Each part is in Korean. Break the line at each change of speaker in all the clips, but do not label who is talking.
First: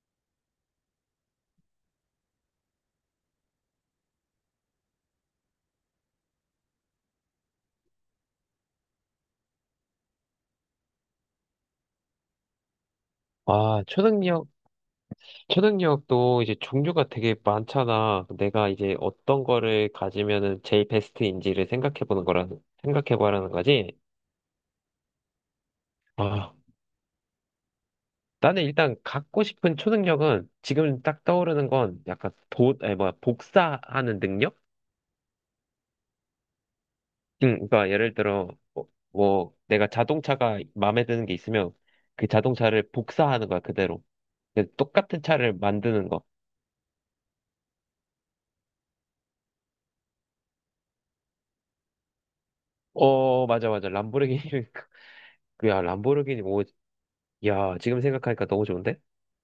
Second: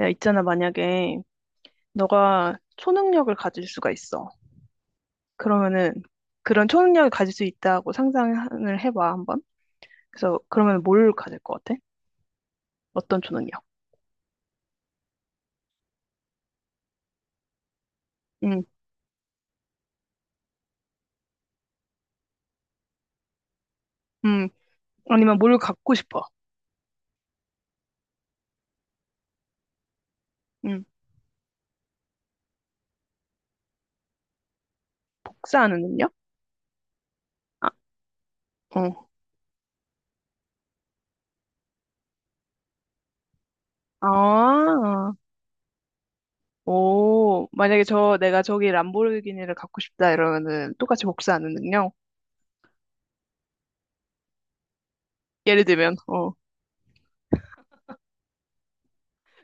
야, 있잖아, 만약에 너가 초능력을 가질 수가 있어. 그러면은 그런 초능력을 가질 수 있다고 상상을 해봐, 한번. 그래서 그러면 뭘 가질 것 같아? 어떤 초능력?
아, 초능력, 초능력도 이제 종류가 되게 많잖아.
음,
내가 이제 어떤 거를 가지면은 제일 베스트인지를 생각해 보라는 거지.
음, 아니면 뭘 갖고 싶어?
아, 나는 일단 갖고 싶은 초능력은
음,
지금 딱 떠오르는 건 약간 아니, 뭐야, 복사하는 능력?
복사하는 능력?
응,
아,
그러니까 예를 들어, 뭐,
어.
뭐 내가 자동차가 마음에 드는 게 있으면 그 자동차를 복사하는 거야, 그대로.
아,
그
어.
똑같은 차를 만드는 거.
오, 만약에 저, 내가 저기 람보르기니를 갖고 싶다 이러면은 똑같이 복사하는 능력?
어, 맞아, 맞아. 람보르기니,
예를
그야,
들면, 어.
람보르기니 야, 지금 생각하니까 너무 좋은데?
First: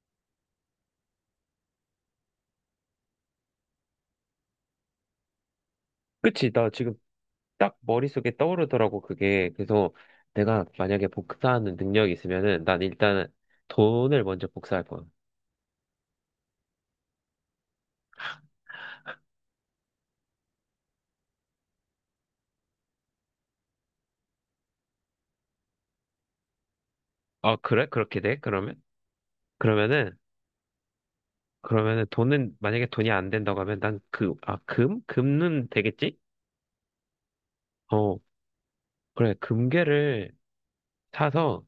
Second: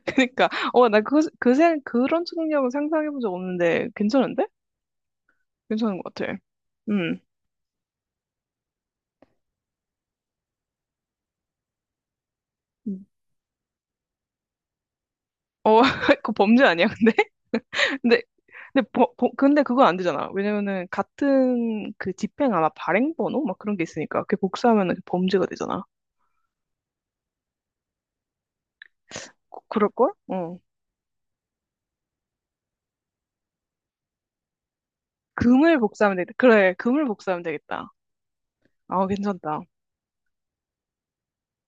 그니까, 어, 나 그런 초능력은 상상해본 적 없는데 괜찮은데? 괜찮은 것 같아.
그치, 나 지금
음.
딱 머릿속에 떠오르더라고, 그게. 그래서 내가 만약에 복사하는 능력이 있으면은 난
음.
일단은 돈을 먼저 복사할 거야.
어, 그거 범죄 아니야, 근데? 근데, 근데 그건 안 되잖아. 왜냐면은, 같은 그 집행 아마 발행번호? 막 그런 게 있으니까. 그게 복사하면 범죄가 되잖아.
아, 그래? 그렇게 돼? 그러면?
그럴걸?
그러면은,
어.
그러면은 돈은, 만약에 돈이 안 된다고 하면 난 그, 아, 금? 금은
금을 복사하면
되겠지?
되겠다. 그래, 금을 복사하면 되겠다.
어,
아,
그래.
괜찮다.
사서,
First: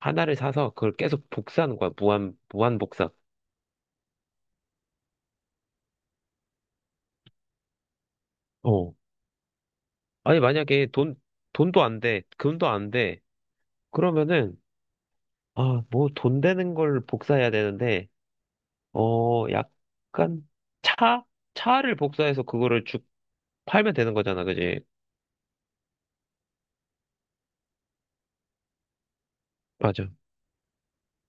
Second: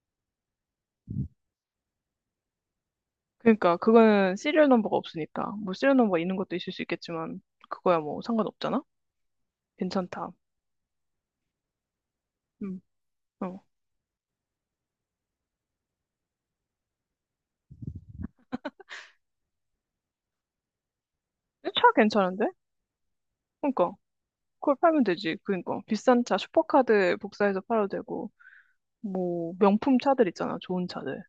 하나를 사서 그걸 계속 복사하는 거야. 무한, 무한 복사.
그러니까, 그거는 시리얼 넘버가 없으니까. 뭐, 시리얼 넘버 있는 것도 있을 수 있겠지만, 그거야 뭐, 상관없잖아?
어.
괜찮다.
아니, 만약에 돈도 안 돼. 금도
음,
안 돼.
어.
그러면은, 아, 뭐 돈 되는 걸 복사해야 되는데, 어, 약간 차?
근데 차
차를 복사해서
괜찮은데?
그거를 쭉
그러니까.
팔면 되는 거잖아,
그걸
그지?
팔면 되지. 그러니까. 비싼 차 슈퍼카드 복사해서 팔아도 되고. 뭐 명품
맞아.
차들 있잖아, 좋은 차들.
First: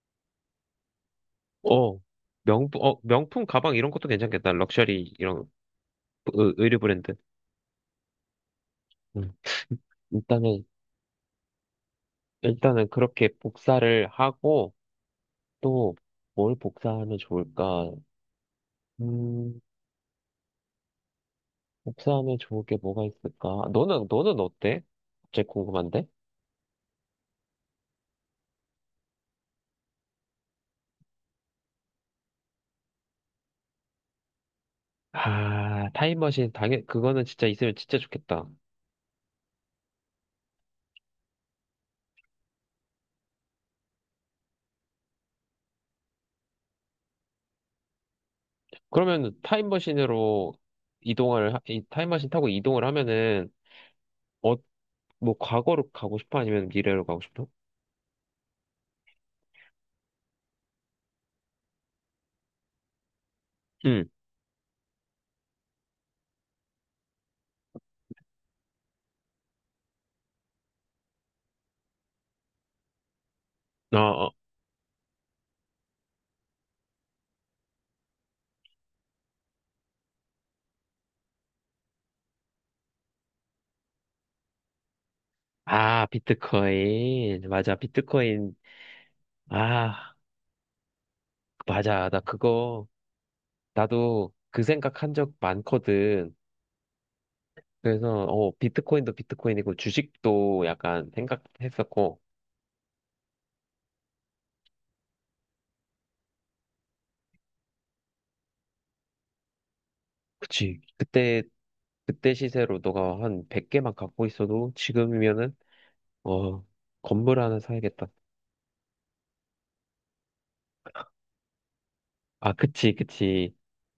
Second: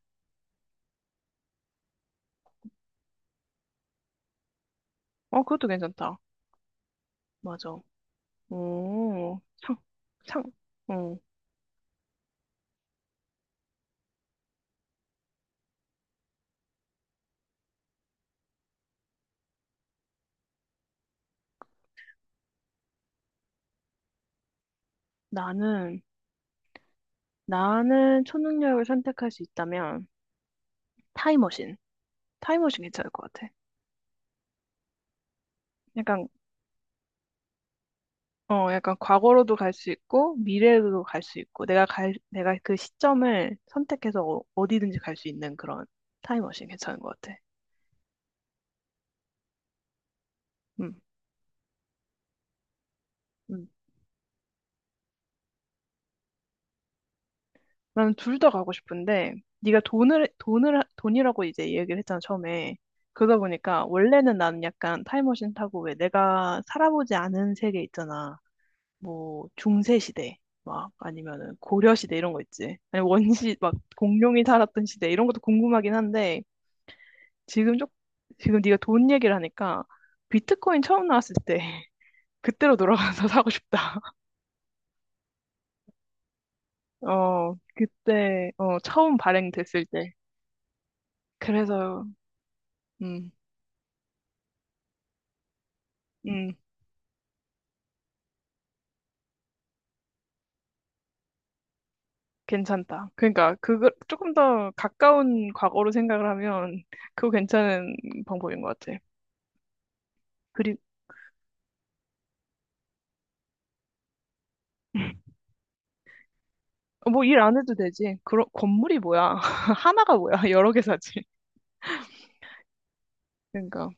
어, 명품 가방 이런 것도 괜찮겠다. 럭셔리
어,
이런
그것도 괜찮다.
의류 브랜드.
맞아.
음.
오, 상, 상,
일단은,
어.
일단은 그렇게 복사를 하고, 또 뭘 복사하면 좋을까? 음, 복사하면 좋을 게 뭐가 있을까? 너는 어때? 갑자기
나는,
궁금한데?
나는 초능력을 선택할 수 있다면 타임머신. 타임머신 괜찮을 것 같아.
아,
약간,
타임머신, 당연, 그거는 진짜 있으면 진짜 좋겠다.
어, 약간 과거로도 갈 수 있고, 미래로도 갈 수 있고, 내가 그 시점을 선택해서 어디든지 갈 수 있는 그런 타임머신 괜찮은 것 같아.
그러면 타임머신으로
음.
이 타임머신 타고 이동을 하면은,
음.
어, 뭐, 과거로 가고 싶어? 아니면 미래로 가고 싶어?
나는 둘 다 가고 싶은데 네가 돈을 돈을 돈이라고 이제 얘기를 했잖아 처음에. 그러다 보니까
응,
원래는 나는 약간 타임머신 타고 왜 내가 살아보지 않은 세계 있잖아. 뭐 중세 시대 막 아니면은 고려 시대 이런 거 있지. 아니 원시 막
어, 어.
공룡이 살았던 시대 이런 것도 궁금하긴 한데 지금 쪽 지금 네가 돈 얘기를 하니까 비트코인 처음 나왔을 때 그때로 돌아가서 사고 싶다.
아, 비트코인.
어
맞아,
그때
비트코인.
어 처음 발행됐을
아,
때. 그래서
맞아.
음.
나도 그 생각한 적 많거든.
음.
그래서, 어, 비트코인도 비트코인이고, 주식도 약간 생각했었고,
괜찮다. 그러니까 그거 조금 더 가까운 과거로 생각을 하면 그거 괜찮은 방법인 것 같아. 그리
그치. 그때 시세로 너가 한 100개만 갖고 있어도 지금이면은 어
어, 뭐일
건물
안
하나
해도
사야겠다.
되지. 그런 건물이 뭐야? 하나가 뭐야? 여러 개 사지.
아 그치 그치.
그러니까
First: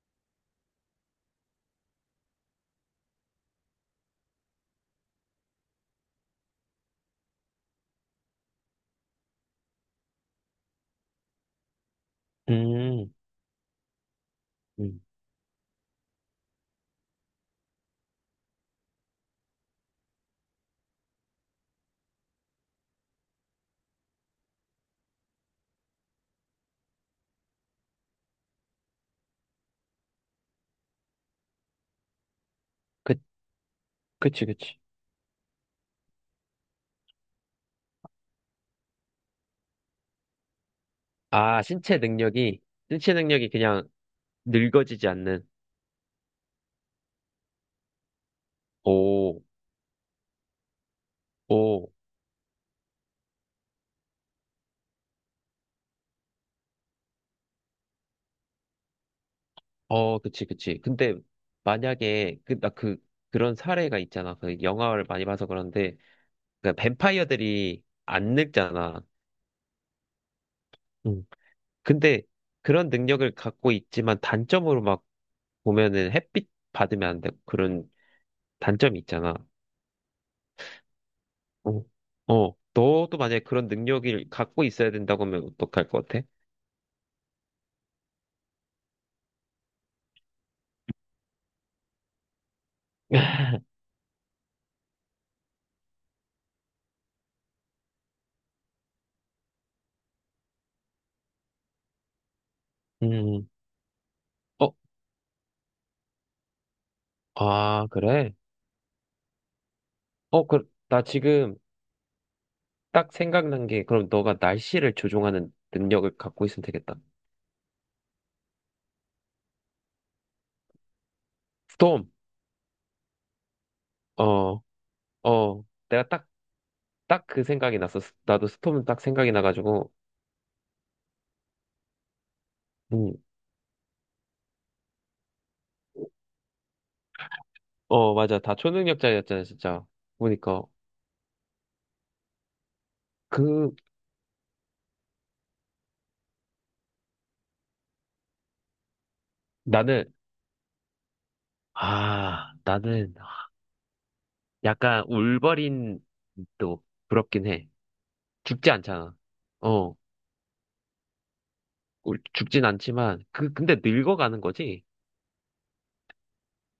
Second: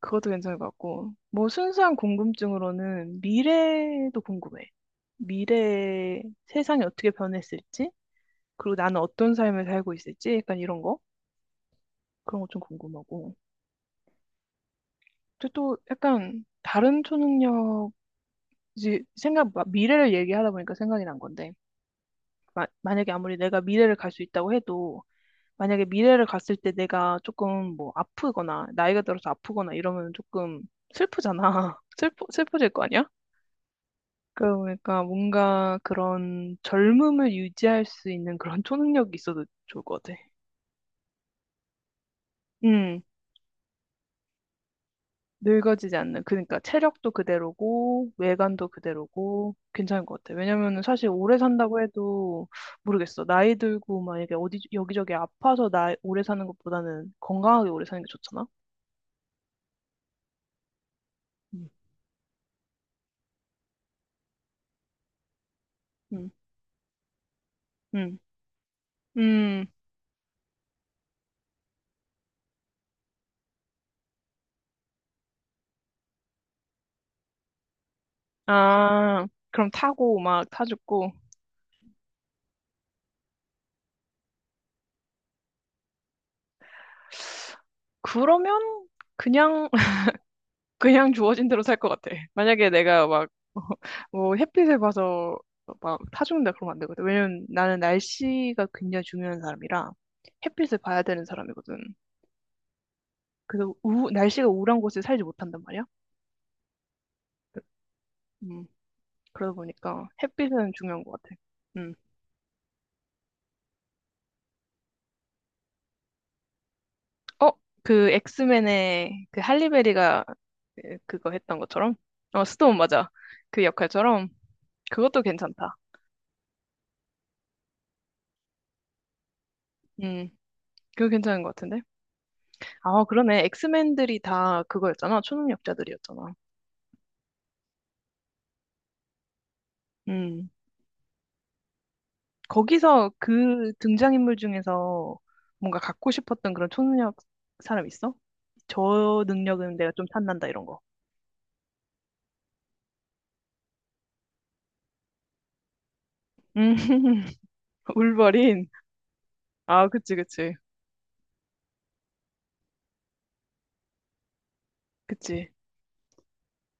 그것도 괜찮을 것 같고. 뭐 순수한 궁금증으로는 미래도 궁금해. 미래 세상이 어떻게 변했을지, 그리고 나는 어떤 삶을 살고 있을지, 약간 이런 거 그런 거 좀
음,
궁금하고.
음.
근데 또 약간 다른 초능력 이제 생각, 막 미래를 얘기하다 보니까 생각이 난 건데, 만약에 아무리 내가 미래를 갈 수 있다고 해도, 만약에 미래를 갔을 때 내가 조금 뭐 아프거나, 나이가 들어서 아프거나 이러면 조금 슬프잖아. 슬퍼질 거 아니야?
그 그치 그치.
그러니까 뭔가 그런 젊음을 유지할 수 있는 그런 초능력이 있어도 좋을 것 같아.
아 신체 능력이
음.
신체 능력이 그냥 늙어지지 않는.
늙어지지 않는, 그러니까 체력도 그대로고, 외관도
오,
그대로고, 괜찮은 것 같아 왜냐면은 사실 오래 산다고
오,
해도 모르겠어. 나이 들고 막 이게 어디, 여기저기 아파서 나 오래 사는 것보다는 건강하게 오래 사는 게 좋잖아?
어 그치 그치. 근데
음.
만약에 그 나 그 그런 사례가 있잖아. 그 영화를 많이 봐서 그런데
음,
그 뱀파이어들이
음,
안 늙잖아.
음.
근데 그런 능력을 갖고 있지만 단점으로 막 보면은 햇빛 받으면 안 되고 그런 단점이
아,
있잖아.
그럼 타고 막 타죽고.
어, 어, 너도 만약에 그런 능력을 갖고 있어야 된다고 하면 어떡할 것 같아?
그러면 그냥 그냥 주어진 대로 살 것 같아. 만약에 내가 막, 뭐, 햇빛을 봐서 막 타죽는다 그러면 안 되거든. 왜냐면 나는 날씨가 굉장히 중요한 사람이라 햇빛을 봐야 되는 사람이거든.
음,
그래서 우, 날씨가
어,
우울한 곳에 살지 못한단 말이야.
아, 그래?
음, 그러다 보니까
어, 그,
햇빛은
나
중요한 것 같아.
지금
음.
딱 생각난 게 그럼 너가 날씨를 조종하는 능력을 갖고 있으면 되겠다.
어, 그 엑스맨의 그 할리베리가 그거 했던 것처럼?
스톰,
어, 스톤 맞아. 그 역할처럼.
어,
그것도
어,
괜찮다.
내가 딱 그 생각이 났어. 나도 스톰은 딱 생각이 나가지고,
음, 그거 괜찮은 것 같은데? 아,
음.
그러네. 엑스맨들이 다 그거였잖아. 초능력자들이었잖아.
어, 맞아. 다 초능력자였잖아, 진짜.
음.
보니까.
거기서 그
그,
등장인물 중에서 뭔가 갖고 싶었던 그런 초능력 사람 있어? 저 능력은 내가 좀
나는,
탐난다 이런 거.
나는 약간 울버린
음.
또 부럽긴 해.
울버린.
죽지 않잖아.
아,
어,
그치, 그치.
죽진 않지만, 그, 근데 늙어가는 거지?
그치.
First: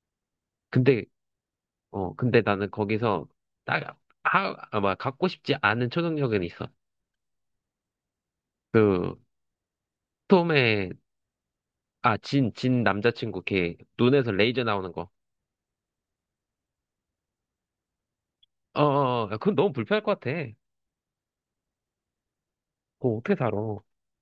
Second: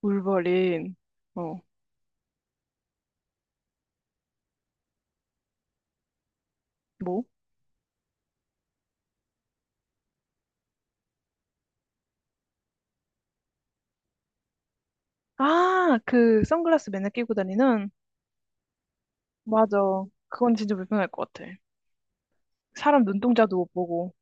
울버린.
근데,
어,
근데 나는 거기서 딱, 아마 갖고 싶지 않은 초능력은 있어.
뭐?
그, 톰의, 진 남자친구 걔, 눈에서 레이저 나오는 거.
아, 그 선글라스 맨날 끼고 다니는?
어, 어, 어, 그건 너무
맞아.
불편할 것 같아.
그건 진짜 불편할 것 같아. 사람
그거 어떻게 살아?
눈동자도 못 보고.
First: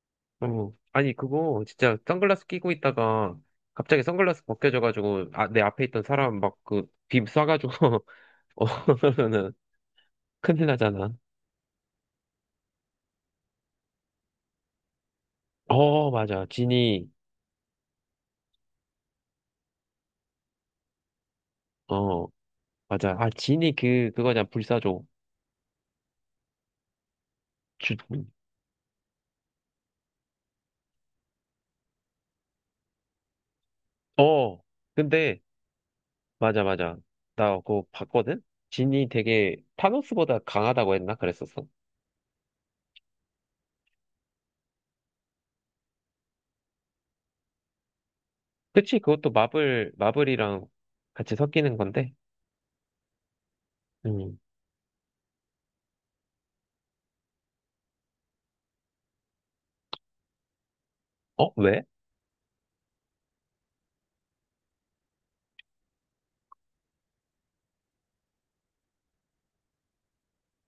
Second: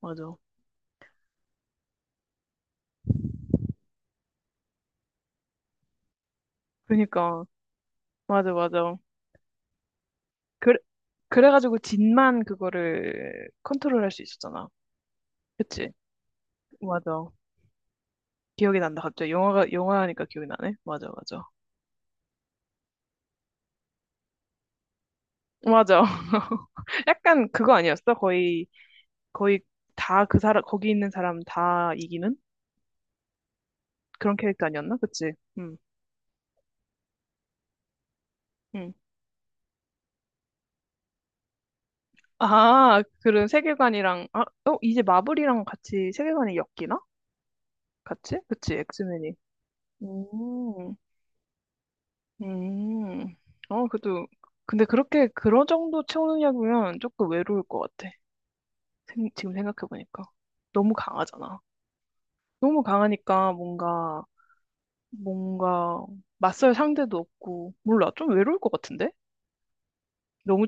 맞아.
어, 아니, 그거 진짜 선글라스 끼고 있다가 갑자기 선글라스 벗겨져가지고 아, 내 앞에 있던 사람 막 그 빔
그니까.
쏴가지고
맞아,
어,
맞아.
그러면은 큰일
그래,
나잖아.
그래가지고 진만 그거를 컨트롤할 수 있었잖아. 그치?
어, 맞아. 진이,
맞아. 기억이 난다. 갑자기 영화가 영화니까 기억이 나네. 맞아, 맞아.
어, 맞아. 아, 진이 그, 그거냐, 불사조.
맞아. 약간 그거
주,
아니었어? 거의 다 그 사람 거기 있는 사람 다 이기는 그런
어,
캐릭터 아니었나? 그치?
근데,
응,
맞아, 맞아. 나 그거 봤거든?
응.
진이 되게 타노스보다 강하다고 했나? 그랬었어.
아, 그런 세계관이랑 아, 어 이제 마블이랑 같이 세계관이 엮이나? 같이? 그치?
그치, 그것도
엑스맨이.
마블이랑
음.
같이 섞이는 건데.
음. 어, 그래도,
음.
근데 그렇게, 그런 정도 채우느냐면 조금 외로울 것 같아. 지금 생각해보니까. 너무
어,
강하잖아.
왜?
너무 강하니까 뭔가, 맞설 상대도 없고, 몰라. 좀 외로울 것 같은데? 너무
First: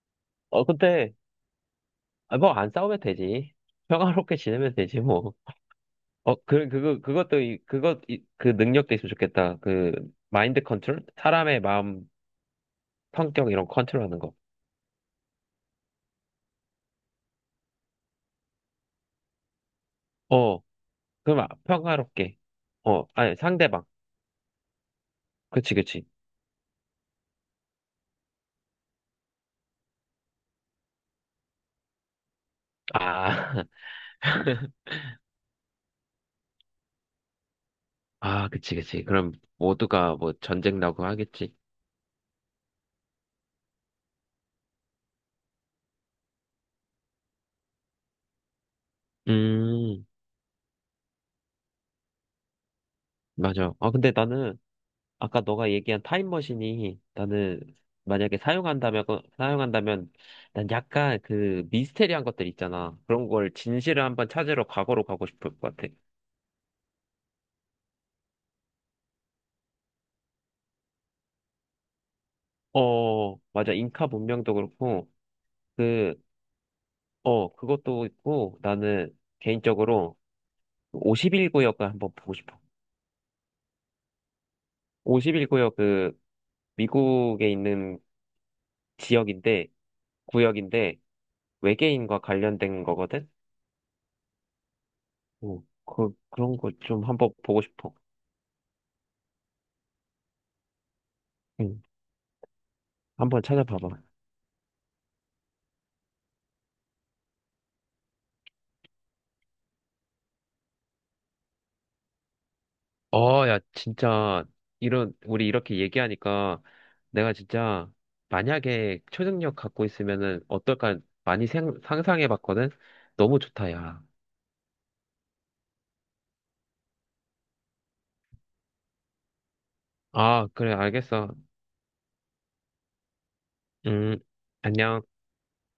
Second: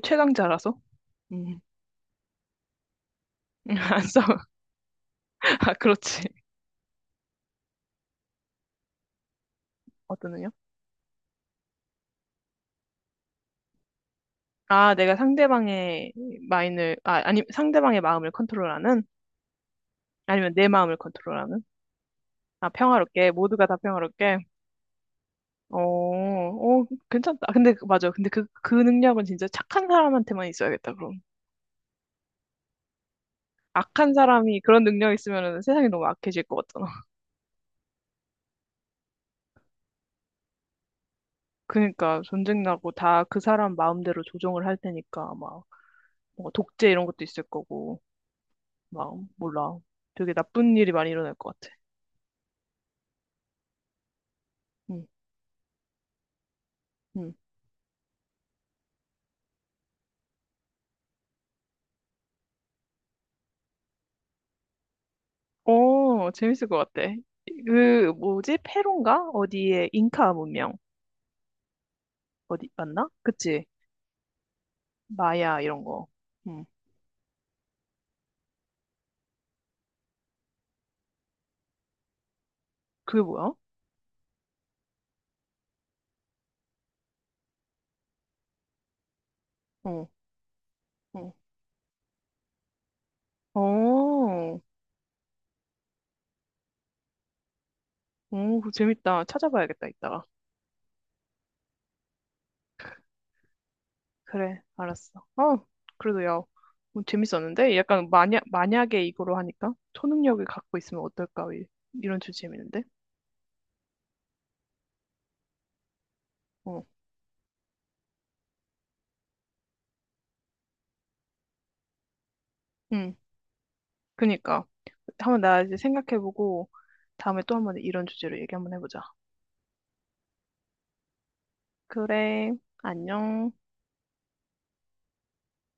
어,
최강자라서?
근데,
음.
아, 뭐, 안 싸우면 되지.
안
평화롭게
싸워.
지내면 되지, 뭐.
아, 그렇지.
어, 그, 그거, 그것도, 이, 그것, 이, 그 능력도 있으면 좋겠다. 그,
어떤 의요?
마인드 컨트롤? 사람의 마음, 성격, 이런 컨트롤 하는 거.
아, 내가 상대방의 마인을, 아, 아니, 상대방의 마음을 컨트롤하는? 아니면
어,
내 마음을
그럼, 아,
컨트롤하는?
평화롭게.
아,
어,
평화롭게,
아니,
모두가 다
상대방.
평화롭게.
그치,
어,
그치.
어, 괜찮다. 근데, 맞아. 근데 그, 그 능력은 진짜 착한 사람한테만 있어야겠다, 그럼.
아,
악한 사람이 그런 능력 있으면은 세상이 너무 악해질 것 같잖아.
아, 그치, 그치. 그럼, 모두가 뭐, 전쟁 나고 하겠지.
그러니까 전쟁 나고 다 그 사람 마음대로 조정을 할 테니까 막 뭔가 독재 이런 것도 있을 거고 막 몰라.
음,
되게 나쁜 일이 많이 일어날 것 같아.
맞아. 아, 근데 나는,
응,
아까 너가 얘기한 타임머신이
응.
나는 만약에 사용한다면 난 약간 그 미스테리한 것들 있잖아. 그런 걸 진실을 한번 찾으러 과거로 가고 싶을 것 같아.
어, 재밌을 것 같아. 그 뭐지? 페룬가? 어디에 잉카 문명 어디 맞나?
어,
그치?
맞아. 잉카 문명도 그렇고,
마야 이런 거.
그,
응.
어, 그것도 있고, 나는 개인적으로 51구역을 한번 보고 싶어.
그게 뭐야?
51구역 그 미국에 있는 지역인데,
어.
구역인데,
어.
외계인과 관련된 거거든?
오,
어, 그, 그런 거 좀 한번 보고 싶어.
오, 그거 재밌다. 찾아봐야겠다, 이따가.
응. 한번 찾아봐봐.
그래, 알았어. 어, 그래도 야, 뭐 재밌었는데? 약간 만약, 만약에 이거로 하니까 초능력을 갖고 있으면 어떨까? 이런 주제 재밌는데?
어, 야, 진짜, 이런, 우리 이렇게 얘기하니까
어,
내가 진짜 만약에 초능력 갖고 있으면은 어떨까 많이 상상해 봤거든?
응,
너무 좋다, 야.
그니까. 한번 나 이제 생각해보고 다음에 또 한번 이런 주제로 얘기 한번 해보자.
아, 그래, 알겠어.
그래, 안녕.
음, 안녕.